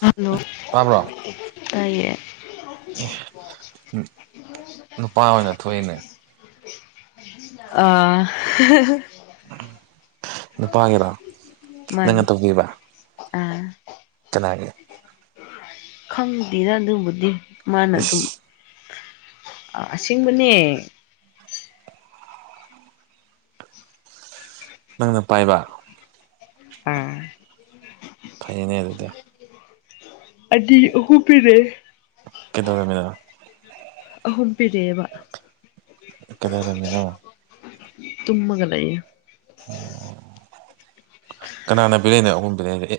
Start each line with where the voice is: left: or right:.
left: Hello
right: ꯇꯥꯕ꯭ꯔꯣ
left: ꯇꯦ
right: ꯅꯨꯄꯥ ꯑꯣꯏꯅ ꯊꯣꯛꯏꯅꯦ
left: [unintelligible] ꯑ
right: ꯅꯨꯄꯥꯒꯤꯔ ꯅꯪꯅ
left: ꯃꯥꯅꯤ
right: ꯇꯧꯕꯤꯕ
left: ꯑꯥ
right: ꯆꯉꯦ
left: ꯈꯪꯗꯦꯔ ꯑꯗꯨꯕꯨꯗꯤ ꯃꯥꯅ ꯑꯗꯨꯝ
right: ꯏꯁ
left: ꯑꯁꯦꯡꯕꯅꯦ
right: ꯅꯪꯅ ꯄꯥꯏꯕ
left: ꯑꯥ
right: ꯈꯩꯅꯦ ꯑꯗꯨꯗ
left: ꯑꯗꯨ ꯑꯍꯨ ꯄꯤꯔꯦ
right: ꯀꯗꯣꯗ ꯃꯒ
left: ꯑꯍꯨꯝꯄꯤꯗꯕ
right: ꯆꯗꯔꯝꯃꯤꯅꯣ
left: ꯇꯨꯝꯃꯒꯅꯥ ꯑꯩꯦ
right: ꯎꯝ ꯀꯅꯥꯅ ꯄꯕꯤꯔꯛꯏꯅꯣ ꯑꯍꯨꯝ ꯄꯕꯤꯔꯛꯏ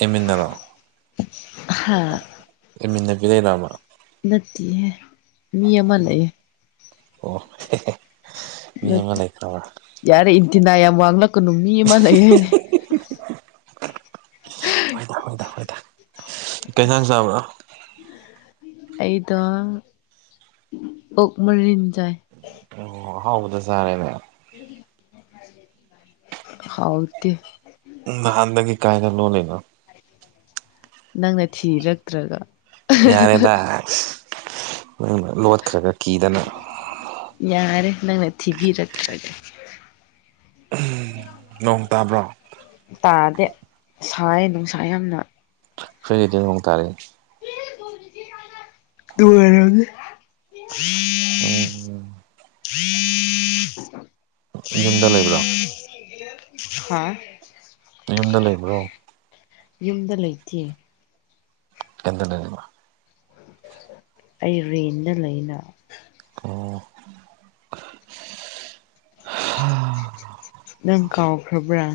right: ꯑꯦꯃꯤꯟꯅꯔꯣ
left: ꯍꯥ
right: ꯂꯩꯃꯤꯟꯅꯕꯤ ꯂꯩꯔꯃ
left: ꯅ ꯍ ꯃꯤ ꯑ ꯑꯃ ꯂꯩꯌꯦ
right: ꯃꯤꯅ ꯃ ꯂꯩ ꯐ꯭ꯔꯥꯎ
left: ꯌꯥꯔꯦ ꯏꯟꯇꯤꯅꯥ ꯌꯥꯝ ꯋꯥꯡꯂꯛꯀꯅꯨ ꯃꯤ ꯑꯃ ꯂꯩ ꯍꯥꯏꯣꯏꯅꯦ
right: ꯍꯣꯏ ꯍꯣꯏꯗ ꯍꯣꯏꯗ ꯀꯩꯁꯥꯡ ꯆꯥꯕ꯭ꯔꯥ
left: ꯑꯩꯗ ꯑꯣꯛ ꯃꯔꯤꯟ ꯆꯥꯏ
right: ꯑꯣ ꯍꯥꯎꯕꯗ ꯆꯥꯔꯦꯅꯦ
left: ꯍꯥꯎꯗꯤ
right: ꯎ ꯅꯍꯥꯟꯗꯒꯤ ꯀꯥꯏꯅ ꯂꯣꯜꯂꯤꯅꯣ
left: ꯅꯪꯅ ꯊꯤꯔꯛꯇ꯭ꯔꯒ
right: ꯌꯥꯔꯦꯗ ꯅꯪ ꯂꯣꯠꯈ꯭ꯔꯒ ꯀꯤꯗꯅ
left: ꯌꯥꯔꯦ ꯅꯪꯅ ꯊꯤꯕꯤꯔꯛꯇ꯭ꯔꯒ
right: ꯅꯣꯡ ꯇꯥꯕ꯭ꯔꯣ
left: ꯇꯥꯗꯦ ꯁꯥꯏ ꯅꯨꯡꯁꯥ ꯌꯥꯝꯅ
right: ꯐꯒꯤꯗꯤ ꯍꯣꯡꯇꯥꯔꯦ
left: ꯇꯨꯡ ꯑꯣꯏꯔ
right: ꯎꯝ ꯌꯨꯝꯗ ꯂꯩꯕ꯭ꯔꯥ
left: ꯍꯥꯥ
right: ꯌꯨꯝꯗ ꯂꯩꯕ꯭ꯔꯣ
left: ꯌꯨꯝꯗ ꯂꯩꯇꯦ
right: ꯑꯦꯟ ꯂꯩꯅ
left: ꯑꯩ ꯔꯦꯟꯗ ꯂꯩꯅ
right: ꯑꯣ
left: ꯅꯪ ꯀꯥꯎꯈ꯭ꯔꯕ꯭ꯔꯥ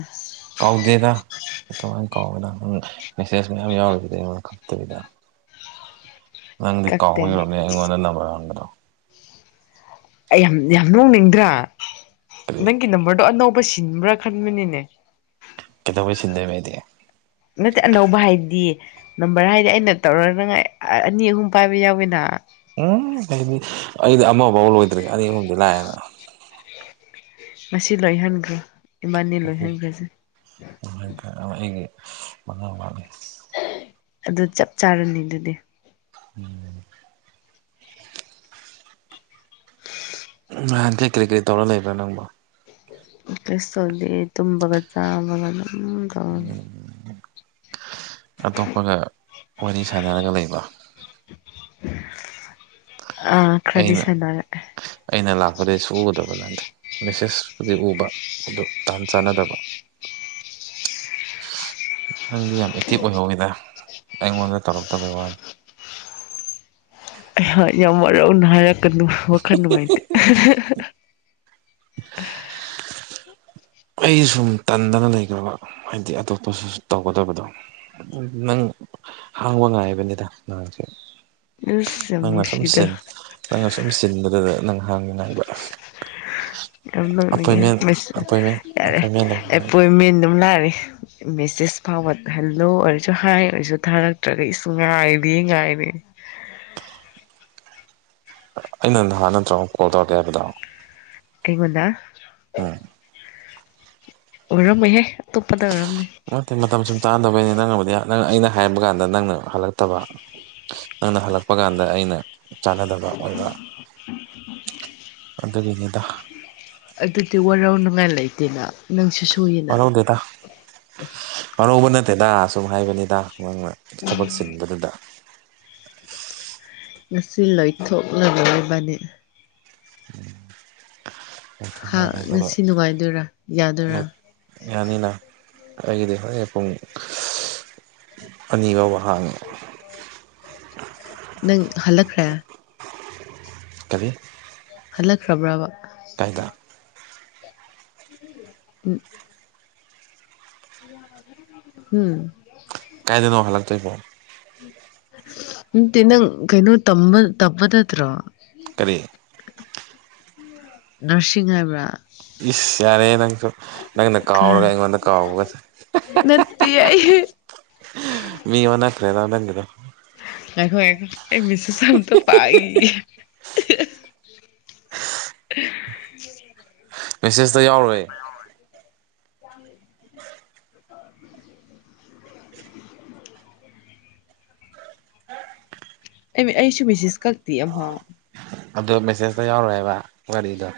right: ꯀꯥꯎꯗꯦꯗ ꯀꯃꯥꯏꯅ ꯀꯥꯎꯗꯅ ꯅꯪ ꯃꯦꯁꯦꯁ ꯃꯌꯥꯝ ꯌꯥꯎꯁꯤꯗ ꯑꯩꯉꯣꯟꯗ ꯈꯛꯇꯕꯤꯗ ꯅꯪꯗꯤ
left: ꯀꯛꯇꯦ ꯑꯩ
right: ꯀꯥꯎꯍꯧꯗꯔꯕꯅꯦ ꯑꯩꯉꯣꯟꯗ ꯅꯝꯕꯔ ꯍꯪꯒꯗ꯭ꯔꯣ
left: ꯑꯩ ꯌꯥꯝ ꯌꯥꯝ ꯅꯣꯡꯅꯤꯡꯗ꯭ꯔꯥ
right: ꯀꯔꯤ
left: ꯅꯪꯒꯤ ꯅꯝꯕꯔꯗꯣ ꯑꯅꯧꯕ ꯁꯤꯟꯕ꯭ꯔꯥ ꯈꯟꯕꯅꯤꯅꯦ
right: ꯀꯩꯗꯧꯕꯩ ꯁꯤꯟꯗꯕ ꯍꯥꯏꯗꯤ
left: ꯅꯠꯇꯦ ꯑꯅꯧꯕ ꯍꯥꯏꯗꯤ ꯅꯝꯕꯔ ꯍꯥꯏꯗꯤ ꯑꯩꯅ ꯇꯧꯔꯅꯥꯏ ꯑꯅꯤ ꯑꯍꯨꯝ ꯄꯥꯏꯕ ꯌꯥꯎꯋꯤꯅ
right: ꯎꯝ ꯍꯥꯏꯅꯤ ꯑꯩꯗꯤ ꯑꯃꯐꯥꯎꯕ ꯂꯣꯏꯗ꯭ꯔꯦꯒꯦ ꯑꯅꯤ ꯑꯍꯨꯝꯗꯤ ꯂꯥꯛꯑꯦꯅ
left: ꯃꯁꯤ ꯂꯣꯏꯍꯟꯈ꯭ꯔꯣ ꯏꯃꯥꯅꯤ ꯂꯣꯏꯍꯟꯈ꯭ꯔꯁꯦ
right: ꯑꯗꯨꯃꯥꯏꯅ ꯑꯩꯒꯤ ꯃꯅꯥꯕꯅꯤ
left: ꯑꯗꯨ ꯆꯞ ꯆꯥꯔꯅꯤ ꯑꯗꯨꯗꯤ
right: ꯎꯝ ꯅꯍꯥꯟ ꯀꯩ ꯀꯔꯤ ꯀꯔꯤ ꯇꯧꯔ ꯂꯩꯕ꯭ꯔꯣ ꯅꯪꯕꯣ
left: ꯀ꯭ꯂꯁꯧꯗꯤ ꯇꯨꯝꯃꯒ ꯆꯥꯕꯒ ꯅꯝ ꯇꯧꯅꯤ
right: ꯑꯇꯣꯞꯄꯒ ꯋꯥꯔꯤ ꯁꯥꯟꯅꯔꯒ ꯂꯩꯕ
left: ꯑ
right: ꯑꯩꯅ
left: ꯈꯗꯤꯁꯗꯔꯦ
right: ꯑꯩꯅ ꯂꯥꯛꯄꯗꯒꯤꯩ ꯁꯨꯒꯗꯕ ꯅꯪꯗ ꯃꯦꯁꯦꯁꯄꯨꯗꯤ ꯎꯕ ꯑꯗꯨ ꯇꯍꯥꯟ ꯆꯥꯟꯅꯗꯕ ꯅꯪꯗꯤ ꯌꯥꯝ ꯑꯦꯛꯇꯤꯚ ꯑꯣꯏꯍꯧꯋꯤꯗ ꯑꯩꯉꯣꯟꯗ ꯇꯧꯔꯛꯇꯕꯒꯤ ꯋꯥꯅꯤ
left: ꯍꯣꯏ ꯌꯥꯝ ꯋꯥꯔꯧꯅ ꯍꯥꯏꯔꯛꯀꯗ ꯋꯥꯈꯜ ꯅꯨꯡꯉꯥꯏꯇꯦ
right: ꯑꯩ ꯁꯨꯝ ꯇꯟꯗꯅ ꯂꯩꯈ꯭ꯔꯕ ꯍꯥꯏꯗꯤ ꯑꯇꯣꯞꯄꯁꯨ ꯇꯧꯒꯗꯕꯗꯣ ꯅꯪ ꯍꯥꯡꯕ ꯉꯥꯏꯕꯅꯤꯗ ꯅꯍꯥꯡꯁꯦ
left: ꯑꯁ ꯌꯥꯝ
right: ꯅꯪꯅ ꯁꯨꯝ
left: ꯅꯨꯡꯁꯤꯗ
right: ꯅꯪꯅ ꯁꯨꯝ ꯆꯟꯕꯗꯨꯗ ꯅꯪ ꯍꯥꯡꯅꯤꯉꯥꯏꯕ
left: ꯌꯥꯝ ꯂꯧꯅꯤꯡꯉꯦ ꯃꯁꯤ
right: ꯑꯄꯣꯏꯟꯃꯦꯟ
left: ꯌꯥꯔꯦ
right: ꯑꯄꯣꯏꯟꯃꯦꯟ ꯂꯧꯅꯤꯡꯕꯩ
left: ꯑꯦꯄꯣꯏꯟꯃꯦꯟ ꯑꯗꯨꯝ ꯂꯥꯛꯑꯦ ꯃꯦꯁꯦꯖ ꯐꯥꯎꯕ ꯍꯜꯂꯣ ꯑꯣꯏꯔꯁꯨ ꯍꯥꯏ ꯑꯣꯏꯔꯁꯨ ꯊꯥꯔꯛꯇ꯭ꯔꯒ ꯏꯁꯁꯨ ꯉꯥꯏꯔꯤ ꯉꯥꯏꯔꯤ
right: ꯑꯩꯅ ꯅꯍꯥꯟ ꯅꯠꯇ꯭ꯔ ꯑꯃꯨꯛ ꯀꯣꯜ ꯇꯧꯔꯛꯀꯦ ꯍꯥꯏꯕꯗꯣ
left: ꯑꯩꯉꯣꯟꯗ
right: ꯎꯝ
left: ꯑꯣꯏꯔꯝꯃꯣꯏꯍꯦ ꯑꯇꯣꯞꯄꯗ ꯑꯣꯏꯔꯝꯃꯦ
right: ꯑꯇꯩ ꯃꯇꯝ ꯁꯨꯝ ꯇꯥꯟꯅꯗꯕꯩꯅꯦ ꯅꯪꯅꯕꯨꯗꯤ ꯅꯪ ꯑꯩꯅ ꯍꯥꯏꯕ ꯀꯥꯟꯗ ꯅꯪꯅ ꯍꯜꯂꯛꯇꯕ ꯅꯪꯅ ꯍꯜꯂꯛꯄ ꯀꯥꯟꯗ ꯑꯩꯅ ꯆꯥꯟꯅꯗꯕ ꯑꯣꯏꯕ ꯑꯗꯨꯒꯤꯅꯤꯗ
left: ꯑꯗꯨꯗꯤ ꯋꯥꯔꯧꯅꯉꯥꯏ ꯂꯩꯇꯦꯅ ꯅꯪꯁꯨ ꯁꯨꯏ
right: ꯋꯥꯔꯧꯗꯦꯗ ꯋꯥꯔꯧꯕ ꯅꯠꯇꯦꯗ ꯑꯁꯨꯝ ꯍꯥꯏꯕꯅꯤꯗ ꯃꯥꯅ ꯊꯕꯛ ꯆꯤꯟꯕꯗꯨꯗ
left: ꯉꯁꯤ ꯂꯣꯏꯊꯣꯛꯂꯔꯕꯅꯤ
right: [unintelligible]
left: ꯍꯥ
right: ꯃꯥꯅꯤ ꯑꯗꯨꯒ
left: ꯉꯁꯤ ꯅꯨꯡꯉꯥꯏꯗꯣꯏꯔꯥ ꯌꯥꯗꯣꯏꯔꯥ
right: ꯌꯥꯅꯤꯅ ꯑꯩꯒꯤꯗꯤ ꯍꯣꯔꯦꯟ ꯄꯨꯡ [unintelligible] ꯑꯅꯤꯐꯥꯎꯕ ꯍꯥꯡꯉꯦ
left: ꯅꯪ ꯍꯜꯂꯛꯈ꯭ꯔꯦ
right: ꯀꯔꯤ
left: ꯍꯜꯂꯛꯈ꯭ꯔꯕ꯭ꯔꯕ
right: ꯀꯥꯏꯗ
left: [unintelligible] ꯎꯝ ꯍꯝ
right: ꯀꯥꯏꯗꯅꯣ ꯍꯟꯂꯥꯛ ꯇꯣꯏꯕꯣ
left: ꯃ ꯏ ꯅꯪ ꯀꯩꯅꯣ ꯇꯝꯕ [unintelligible]
right: ꯀꯔꯤ
left: ꯅꯔꯁꯤꯡ ꯍꯥꯏꯕ꯭ꯔꯥ
right: ꯏꯁ ꯌꯥꯔꯦ ꯅꯪꯁꯨ ꯅꯪꯅ ꯀꯥꯎꯔꯒ ꯑꯩꯉꯣꯟꯗ ꯀꯥꯎꯕꯒ [unintelligible]
left: ꯇꯦ [unintelligible]
right: [unintelligible] ꯃꯤ ꯑꯣꯟꯅꯈꯔꯦꯗ ꯅꯪꯒꯤ ꯗꯣ
left: ꯉꯥꯏꯈꯣ ꯉꯥꯏꯈꯣ ꯑꯩ ꯃꯦꯁꯦꯁ ꯑꯝꯇ ꯄꯥꯒꯤꯒꯦ
right: ꯃꯦꯁꯦꯖꯇ ꯌꯥꯎꯔꯣꯏ
left: [unintelligible] [unintelligible] ꯑ ꯑꯩꯁꯨ ꯃꯤꯁꯤꯁ ꯀꯥꯛꯛꯦꯌꯦ ꯑꯝꯐꯥꯎ
right: ꯑꯗꯣ ꯃꯦꯁꯦꯖꯇ ꯌꯥꯎꯔꯣꯏ ꯍꯥꯏꯕ ꯋꯥꯔꯤꯗꯣ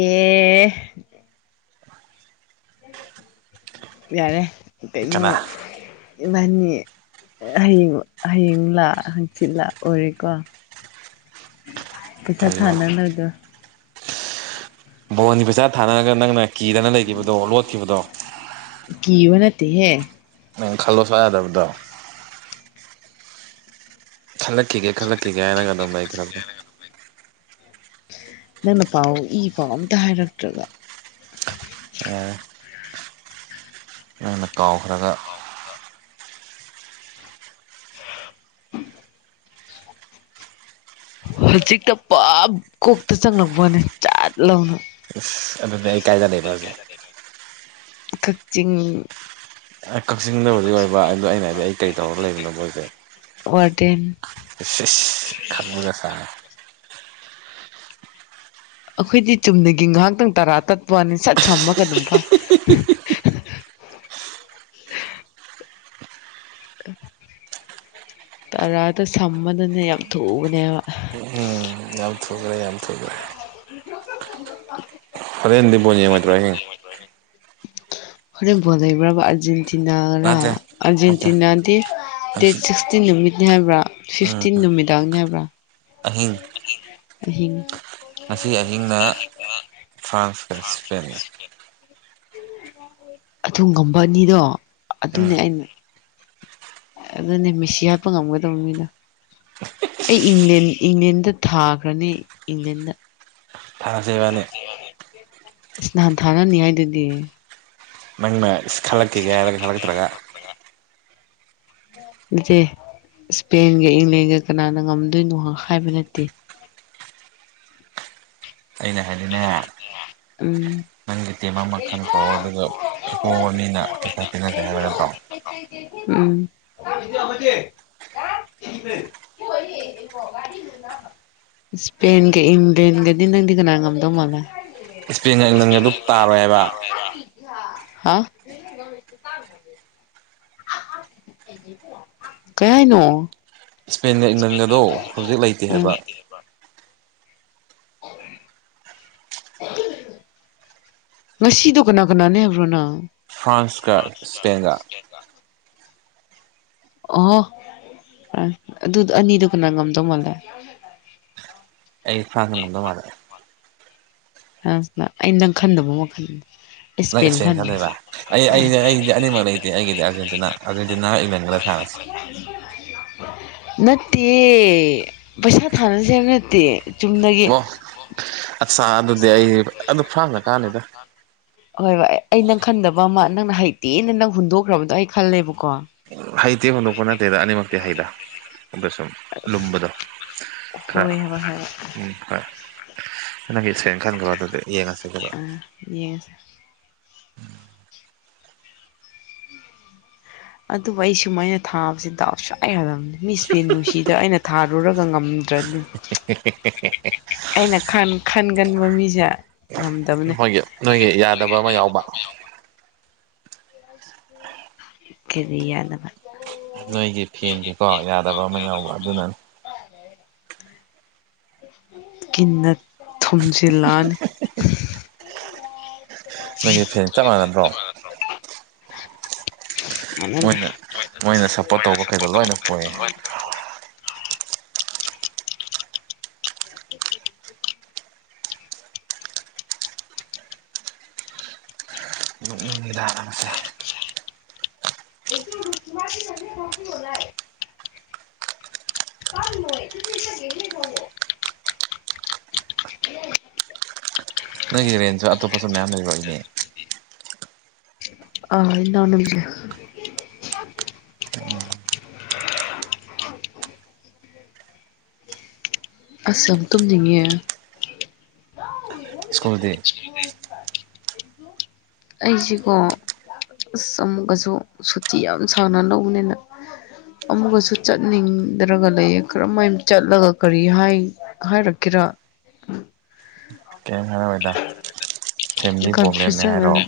left: ꯑꯦ [unintelligible] ꯌꯥꯔꯦ ꯀꯩꯅꯣ
right: ꯀꯅꯥ
left: ꯏꯕꯥꯅꯤ ꯍꯌꯦꯡ ꯍꯌꯦꯡꯂ ꯂꯥ ꯍꯪꯆꯤꯜꯂꯥ ꯑꯣꯏꯔꯦꯀꯣ ꯄꯩꯁꯥ
right: ꯀꯔꯤꯕꯣ
left: ꯊꯥꯟꯅ [unintelligible]
right: ꯕꯣꯟꯒꯤ ꯄꯩꯆꯥ ꯊꯥꯅꯔꯒ ꯅꯪꯅ ꯀꯤꯗꯅ ꯂꯩꯈꯤꯕꯗꯣ ꯂꯣꯠꯈꯤꯕꯗꯣ
left: ꯀꯤꯕ ꯅꯠꯇꯦꯍꯦ
right: ꯅꯪ ꯈꯜꯂꯣ ꯁꯨꯡꯌꯥ ꯌꯥꯗꯕꯗꯣ ꯈꯜꯂꯛꯈꯤꯒꯦ ꯈꯜꯂꯛꯈꯤꯒꯦ ꯍꯥꯏꯔꯒ ꯑꯗꯨꯝ ꯂꯩꯈ꯭ꯔꯕꯗꯣ
left: ꯅꯪꯅ ꯄꯥꯎ ꯏ ꯄꯥꯎ ꯑꯝꯇ ꯍꯥꯏꯔꯛꯇ꯭ꯔꯒ
right: ꯑ ꯑꯩꯅ ꯀꯥꯎꯈ꯭ꯔꯒ
left: ꯍꯧꯖꯤꯛꯇ [unintelligible] ꯀꯣꯛꯇ ꯆꯪꯉꯛꯄꯅꯦ ꯆꯥꯠ ꯂꯥꯎꯅ
right: ꯏꯁ ꯑꯗꯨꯗꯤ ꯑꯩ ꯀꯥꯏꯗ ꯂꯩꯕ ꯍꯧꯖꯤꯛ
left: ꯀꯛꯆꯤꯡ
right: [unintelligible] ꯀꯛꯆꯤꯡꯗꯕꯨꯗꯤ ꯑꯣꯏꯕ ꯑꯗꯣ ꯑꯩꯅ ꯍꯥꯏꯗꯤ ꯑꯩ ꯀꯔꯤ ꯇꯧꯔꯒ ꯂꯩꯕꯅꯣ ꯍꯧꯖꯤꯛ
left: ꯋꯥꯔꯗꯦꯟ
right: ꯏꯁ ꯏꯁ ꯈꯪꯕꯒ ꯁꯥꯏ
left: ꯑꯩꯈꯣꯏꯗꯤ ꯆꯨꯝꯅꯒꯤ ꯉꯥꯏꯍꯥꯛꯇꯪ ꯇꯔꯥ ꯇꯠꯄ ꯋꯥꯅꯤ ꯁꯠ ꯁꯝꯃꯒ ꯑꯗꯨꯝ ꯐꯩ [unintelligible] ꯇꯔꯥꯗꯣ ꯁꯝꯕꯗꯅꯦ ꯌꯥꯝ ꯊꯨꯕꯅꯦꯕ
right: ꯎꯝ ꯌꯥꯝ ꯊꯨꯈ꯭ꯔꯦ ꯌꯥꯝ ꯊꯨꯈ꯭ꯔꯦ ꯍꯥꯔꯦꯟꯗꯤ ꯕꯣꯜ ꯌꯦꯡꯉꯣꯏꯗ꯭ꯔꯣ [unintelligible]
left: ꯍꯣꯔꯦꯟ ꯕꯣꯜ ꯂꯩꯕ꯭ꯔꯕ ꯑꯔꯖꯦꯟꯇꯤꯅꯥꯔ
right: ꯅꯠꯇꯦ ꯅꯠꯇꯦ
left: ꯑꯔꯖꯦꯟꯇꯤꯅꯥ ꯗꯤ ꯗꯦꯠ
right: ꯍꯪꯆꯤꯠ
left: ꯁꯤꯛꯁ ꯇꯤꯟ ꯅꯨꯃꯤꯠꯅꯤ ꯍꯥꯏꯕ꯭ꯔꯥ
right: ꯎꯝ
left: ꯐꯤꯐꯇꯤꯟ ꯅꯨꯃꯤꯗꯥꯡꯅꯤ ꯍꯥꯏꯕ꯭ꯔꯥ
right: ꯑꯍꯤꯡ ꯉꯁꯤ ꯑꯍꯤꯡꯅ ꯐ꯭ꯔꯥꯟꯁꯀ
left: [unintelligible]
right: ꯏꯁꯄꯦꯟꯒ
left: ꯑꯗꯨ ꯉꯝꯕ ꯑꯅꯤꯗꯣ
right: ꯎꯝ
left: ꯑꯗꯨꯅꯦ ꯑꯩꯅ ꯑꯗꯨꯅꯦ ꯃꯤꯁꯤ ꯍꯥꯠꯄ ꯉꯝꯒꯗꯕ ꯃꯤꯅꯣ ꯑꯩ ꯏꯪꯂꯦꯟ ꯏꯪꯂꯦꯟꯗ ꯊꯥꯈ꯭ꯔꯅꯤ ꯏꯪꯂꯦꯟꯗ
right: ꯊꯥꯟꯁꯦ ꯏꯕꯥꯅꯤ
left: ꯑꯁ ꯅꯍꯥꯟ ꯊꯅꯅꯤ ꯍꯥꯏꯗꯨꯗꯤ
right: ꯅꯪꯅ ꯏꯁ ꯈꯜꯂꯛꯀꯦꯒꯦ ꯍꯥꯏꯔꯒ ꯈꯜꯂꯛꯇ꯭ꯔꯒ
left: ꯅꯠꯇꯦ ꯏꯁꯄꯦꯟꯒ ꯏꯪꯂꯦꯟꯒ ꯀꯅꯥꯅ ꯉꯝꯗꯣꯏꯅꯣ ꯍꯥꯏꯕ ꯅꯠꯇꯦ꯫
right: ꯑꯩꯅ ꯍꯥꯏꯗꯤꯅꯦ
left: ꯎꯝ
right: ꯅꯪꯒꯤ ꯇꯤꯝ ꯑꯃ ꯈꯟꯈ꯭ꯔꯣ ꯑꯗꯨꯒ ꯑꯄꯣꯕ ꯃꯤꯅ ꯄꯩꯁꯥ ꯄꯤꯟꯅꯗꯦ ꯍꯥꯏꯕ ꯅꯠꯇ꯭ꯔꯣ
left: ꯎꯨꯝ [inaudible] ꯏꯁꯄꯦꯟ ꯀ ꯏꯪ꯭ꯂꯦꯟꯒꯗꯤ ꯅꯪꯗꯤ ꯀꯅꯥ ꯉꯝ ꯇ ꯃꯂ
right: ꯏꯁꯄꯦꯟꯒ ꯏꯪꯂꯦꯟꯒ ꯑꯗꯨ ꯇꯥꯔꯣꯏꯑꯦꯕ
left: ꯍꯥ ꯀꯥ [inaudible] ꯀꯌꯥꯅ
right: ꯏꯁꯄꯦꯟꯒ ꯏꯪꯂꯟꯒꯗꯣ ꯍꯧꯖꯤꯛ ꯂꯩꯇꯦ
left: ꯑꯥ
right: ꯍꯥꯏꯕ [unintelligible]
left: ꯉꯁꯤꯗꯣ ꯀꯅꯥ ꯀꯅꯥꯅꯦ ꯍꯥꯏꯕ꯭ꯔꯣꯅ
right: ꯐ꯭ꯔꯥꯟꯁ ꯀ ꯁꯄꯦꯟꯒꯥ
left: ꯀꯦꯗ ꯑꯣꯍꯣ ꯑ ꯑꯗꯨ ꯑꯅꯤꯗꯨ ꯀꯅꯥ ꯉꯝꯗꯧ ꯃꯥꯟꯒꯦ
right: ꯑꯩ ꯐ꯭ꯔꯥꯟꯁꯅ ꯉꯝꯗꯧ ꯃꯥꯜꯂꯦ
left: ꯐ꯭ꯔꯥꯟꯁꯅ ꯑꯩ ꯅꯪ ꯈꯟꯗꯕ ꯋꯥꯈꯟ
right: ꯅꯪ ꯏꯁꯄꯦꯟ ꯈꯟꯗꯣꯏꯕ ꯑꯩ ꯑꯩ ꯑꯩꯗꯤ ꯑꯅꯤꯃꯛ ꯂꯩꯇꯦ ꯑꯩꯒꯤꯗꯤ ꯑꯥꯔꯖꯦꯟꯇꯤꯅꯥ ꯑꯥꯔꯖꯦꯟꯇꯤꯅꯥ ꯏꯪꯂꯦꯟꯒꯗ ꯊꯥꯔꯁꯤ ꯇꯤꯛ
left: ꯅꯠꯇꯦ ꯄꯩꯁꯥ ꯊꯥꯅꯁꯦ ꯍꯥꯏꯕ ꯅꯠꯇꯦ ꯆꯨꯝꯅꯒꯤ
right: ꯑꯣ ꯑꯠꯆꯥ ꯑꯗꯨꯗꯤ ꯑꯩ ꯑꯗꯨ ꯐ꯭ꯔꯥꯡꯅ ꯀꯥꯅꯤꯗ
left: ꯍꯣꯏ ꯑꯩ ꯅꯪ ꯈꯟꯗꯕ ꯑꯃ ꯅꯪꯅ ꯍꯩꯇꯦꯅ ꯅꯪ ꯍꯨꯟꯗꯣꯛꯈ꯭ꯔꯕꯗꯣ ꯑꯩ ꯈꯜꯂꯦꯕꯀꯣ
right: ꯍꯩꯇꯦ ꯍꯨꯟꯗꯣꯛꯄ ꯅꯠꯇꯦꯗ ꯑꯅꯤꯃꯛꯇꯤ ꯍꯩꯗ ꯑꯗ ꯁꯨꯝ ꯂꯨꯝꯕꯗꯣ ꯈꯔ
left: ꯍꯣꯏ ꯍꯥꯏꯕ ꯍꯥꯏꯕ
right: ꯎꯨꯝ ꯍꯣꯏ ꯅꯪꯒꯤ ꯁꯣꯔꯦꯟ ꯈꯟꯈ꯭ꯔꯣ ꯑꯗꯨꯗꯤ ꯌꯦꯡꯉꯁꯤ ꯑꯗꯨꯒꯥ
left: ꯌꯦꯡꯉꯥꯁꯤ ꯑꯗꯨꯕꯨ ꯑꯩ ꯁꯨꯃꯥꯏꯅ ꯊꯥꯕꯁꯦ ꯗꯥꯎ ꯁꯨꯛꯌꯥ ꯌꯥꯗꯕꯅꯤ ꯃꯤ ꯏꯁꯄꯦꯟ ꯅꯨꯡꯁꯤꯗ ꯑꯩꯅ ꯊꯥꯔꯨꯔꯒ ꯉꯝꯗ꯭ꯔꯗꯤ
right: ꯍꯦꯍꯦꯍꯦ
left: ꯑꯩꯅ ꯈꯟ-ꯈꯟꯒꯟꯕ ꯃꯤꯁꯦ ꯉꯝꯗꯕꯅꯦ
right: ꯃꯣꯏꯒꯤ ꯅꯣꯏꯒꯤ ꯌꯥꯗꯕ ꯑꯃ ꯌꯥꯎꯕ
left: ꯀꯦꯔꯤ ꯌꯥꯗꯕ
right: ꯅꯣꯏꯒꯤ ꯐꯦꯟꯒꯤꯀꯣ ꯌꯥꯗꯕ ꯑꯃ ꯌꯥꯎꯕ ꯑꯗꯨꯅꯅꯤ
left: ꯀꯤꯟꯅ ꯊꯣꯝꯖꯤꯜꯂꯛꯑꯥꯅꯤ
right: ꯍꯥ ꯍꯥ ꯍꯥ ꯅꯣꯏꯒꯤ ꯐꯦꯟ ꯆꯞ
left: ꯑꯩ
right: ꯃꯥꯟꯅꯗ꯭ꯔꯣ
left: ꯐꯦꯠꯇꯅ [inaudible]
right: ꯃꯣꯏꯅ ꯁꯞꯄꯣꯔꯠ
left: ꯃꯣꯏꯅ
right: ꯇꯧꯕꯈꯩꯗꯣ
left: ꯁꯥꯄꯣꯔꯠ
right: ꯂꯣꯏꯅ
left: ꯇꯧꯕ ꯐꯦꯟꯗꯣ
right: ꯄꯣꯏꯌꯦ
left: ꯂꯣꯏꯅ
right: ꯅꯣꯛꯅꯤꯡꯉꯤꯗ ꯅꯪꯁꯦ
left: ꯑꯩꯒꯤ ꯊꯄꯤꯂ [inaudible] ꯆꯥꯡꯂꯦ ꯀꯁ ꯦꯅꯤ ꯕꯨꯣ [inaudible] ꯇꯥ ꯇꯥꯛ
right: ꯅꯣꯏꯒꯤ ꯔꯦꯟꯖꯁꯨ ꯑꯇꯣꯞꯄꯁꯨ ꯃꯌꯥꯝ ꯂꯩꯕ ꯎꯨꯏꯅꯦ
left: ꯑꯥ ꯏꯅꯕꯤꯒꯁꯦ ꯑꯁ ꯌꯥꯝ ꯇꯨꯝꯅꯤꯡꯉꯦ
right: ꯁ꯭ꯀꯨꯜꯗꯤ
left: ꯑꯩꯁꯤꯀꯣ ꯑꯁ ꯑꯃꯨꯛꯀꯁꯨ ꯁꯨꯇꯤ ꯌꯥꯝ ꯁꯥꯡꯅ ꯂꯧꯕꯅꯤꯅ ꯑꯃꯨꯒꯁꯨ ꯆꯠꯅꯤꯡꯗ꯭ꯔꯒ ꯂꯩꯌꯦ ꯀꯔꯝꯍꯥꯏꯅ ꯆꯠꯂꯒ ꯀꯔꯤ ꯍꯥꯏ ꯍꯥꯏꯔꯛꯀꯦꯔ
right: ꯀꯔꯤꯝ ꯍꯥꯏꯔꯛꯑꯣꯏꯗ ꯐꯦꯃꯤꯂꯤ ꯄ꯭ꯔꯣꯕ꯭ꯂꯦꯝꯅꯦ
left: ꯀꯟꯐ꯭ꯌꯨꯁꯟ
right: ꯍꯥꯏꯔꯛꯑꯣ
left: ꯑꯃ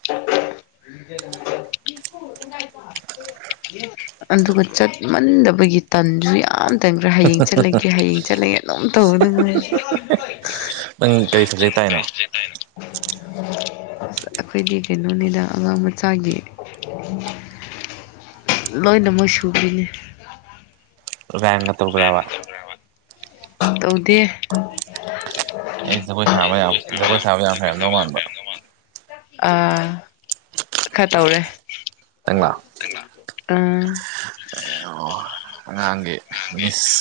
left: [unintelligible] ꯑꯗꯨꯒ ꯆꯠꯃꯟꯗꯕꯒꯤ ꯇꯟꯁꯨ ꯌꯥꯝ ꯇꯟꯕ꯭ꯔꯥ ꯍꯌꯦꯡ ꯆꯠꯂꯒꯦ ꯍꯌꯦꯡ ꯆꯠꯂꯒꯦ ꯑꯗꯨꯝ ꯇꯧꯔ ꯗꯨꯝ ꯂꯩ
right: ꯅꯪ ꯀꯔꯤ ꯁꯞꯖꯦꯛ ꯇꯥꯏꯅꯣ
left: ꯌꯦ ꯇꯩꯔꯣ ꯑꯩꯈꯣꯏꯒꯤ ꯀꯩꯅꯣꯅꯤꯗ ꯑꯉꯥꯡ ꯃꯆꯥꯒꯤ ꯇꯥꯛ ꯂꯣꯏꯅ ꯃꯣꯏ ꯁꯨꯒ꯭ꯔꯤꯅꯤ
right: ꯒꯥꯏꯅ ꯇꯧꯈ꯭ꯔꯦꯕ
left: ꯇꯧꯗꯦ [inaudible]
right: ꯑꯩ ꯖꯒꯣꯏ ꯁꯥꯕ ꯌꯥꯝ ꯖꯒꯣꯏ ꯁꯥꯕ ꯌꯥꯝ ꯍꯩꯔꯝꯗꯧ ꯃꯥꯟꯕ
left: ꯑꯥ ꯈꯔ ꯇꯧꯔꯦ
right: ꯅꯪꯂꯥ
left: ꯎꯨꯝ
right: ꯑꯣ ꯑꯉꯥꯡꯒꯤ ꯃꯤꯁ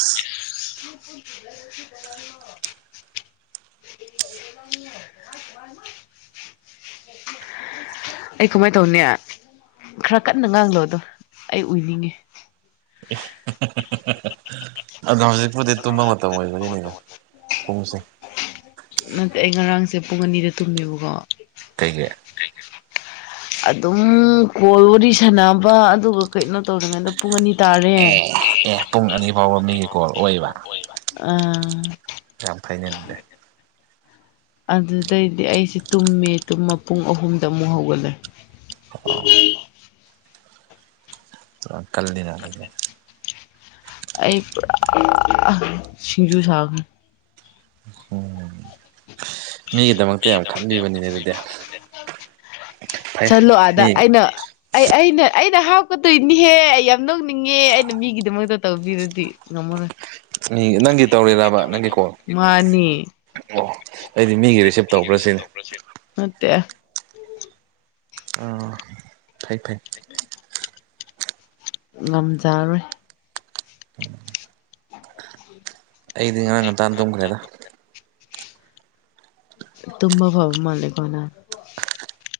left: [unintelligible] [unintelligible] ꯑꯩ ꯀꯃꯥꯏꯅ ꯇꯧꯅꯦ ꯈꯔ ꯀꯟꯅ ꯉꯥꯡꯂꯣꯗꯣ ꯑꯩ ꯎꯏꯅꯤꯡꯉꯤ
right: [unintelligible] ꯑꯔꯨꯅꯥꯁꯦ ꯍꯧꯖꯤꯛꯄꯨꯗꯤ ꯇꯨꯝꯕ ꯃꯇꯝ ꯑꯣꯏꯕꯅꯤꯅꯦ ꯄꯨꯡꯁꯦ
left: ꯅꯠꯇꯦ ꯑꯩ ꯉꯔꯥꯡꯁꯦ ꯄꯨꯡ ꯑꯅꯤꯗ ꯇꯨꯝꯃꯦꯕꯀꯣ
right: ꯀꯩꯒꯤ
left: ꯑꯗꯨꯝ ꯀꯣꯜ ꯋꯥꯔꯤ ꯁꯥꯟꯅꯕ ꯑꯗꯨꯒ ꯀꯩꯅꯣ ꯇꯧꯔꯤꯉꯩꯗ ꯄꯨꯡ ꯑꯅꯤ ꯇꯥ
right: ꯑꯦ ꯑꯦ ꯄꯨꯡ ꯑꯅꯤ ꯐꯥꯎꯕ ꯃꯤꯒꯤ ꯀꯣꯜ ꯑꯣꯏꯕ
left: ꯑꯥ
right: ꯌꯥꯝ ꯐꯩꯅꯦ ꯑꯗꯨꯗꯤ
left: ꯑꯗꯨꯗꯩꯗꯤ ꯑꯩꯁꯦ ꯇꯨꯝꯃꯦ ꯇꯨꯝꯕ ꯄꯨꯡ ꯑꯍꯨꯝꯗ ꯑꯃꯨꯛ ꯍꯧꯒꯠꯂꯦ
right: ꯑꯣ ꯌꯥꯝ ꯀꯜꯂꯤꯅ ꯑꯗꯨꯗꯤ
left: ꯑꯩ ꯄꯨꯔꯥ ꯁꯤꯡꯖꯨ ꯁꯥꯈ꯭ꯔꯦ
right: ꯎꯝ ꯃꯤꯒꯤꯗꯃꯛꯇ ꯌꯥꯝ ꯈꯟꯕꯤꯕꯅꯤꯅꯦ ꯑꯗꯨꯗꯤ ꯐꯩ
left: ꯆꯂꯣ ꯑꯥꯗ
right: ꯃꯤ
left: ꯑꯩꯅ ꯑꯩ ꯑꯩꯅ ꯑꯩꯅ ꯍꯥꯞꯀꯗꯣꯏꯅꯤꯍꯦ ꯑꯩ ꯌꯥꯝ ꯅꯣꯛꯅꯤꯡꯉꯦ ꯑꯩꯅ ꯃꯤꯒꯤꯗꯃꯛꯇ ꯇꯧꯕꯤꯔꯗꯤ ꯉꯝꯃꯔꯣꯢ
right: ꯃꯤꯒꯤ ꯅꯪꯒꯤ ꯇꯧꯔꯤꯔꯥꯕ ꯅꯪꯒꯤ ꯀꯣꯜ
left: ꯃꯥꯅꯤ
right: ꯑꯣ ꯑꯩꯗꯤ ꯃꯤꯒꯤ ꯔꯤꯁꯤꯞ ꯇꯧꯕ꯭ꯔꯁꯤꯅꯤ
left: ꯅꯠꯇꯦ
right: ꯑꯥ ꯐꯩ ꯐꯩ
left: [unintelligible] ꯉꯝꯖꯥꯔꯣꯏ [unintelligible]
right: ꯑꯩꯗꯤ ꯉꯔꯥꯡ ꯉꯟꯇꯥꯥꯅ ꯇꯨꯝꯈ꯭ꯔꯦꯗ
left: ꯇꯨꯝꯃꯕꯣ ꯃꯥꯜꯂꯦꯀꯣ ꯅꯪ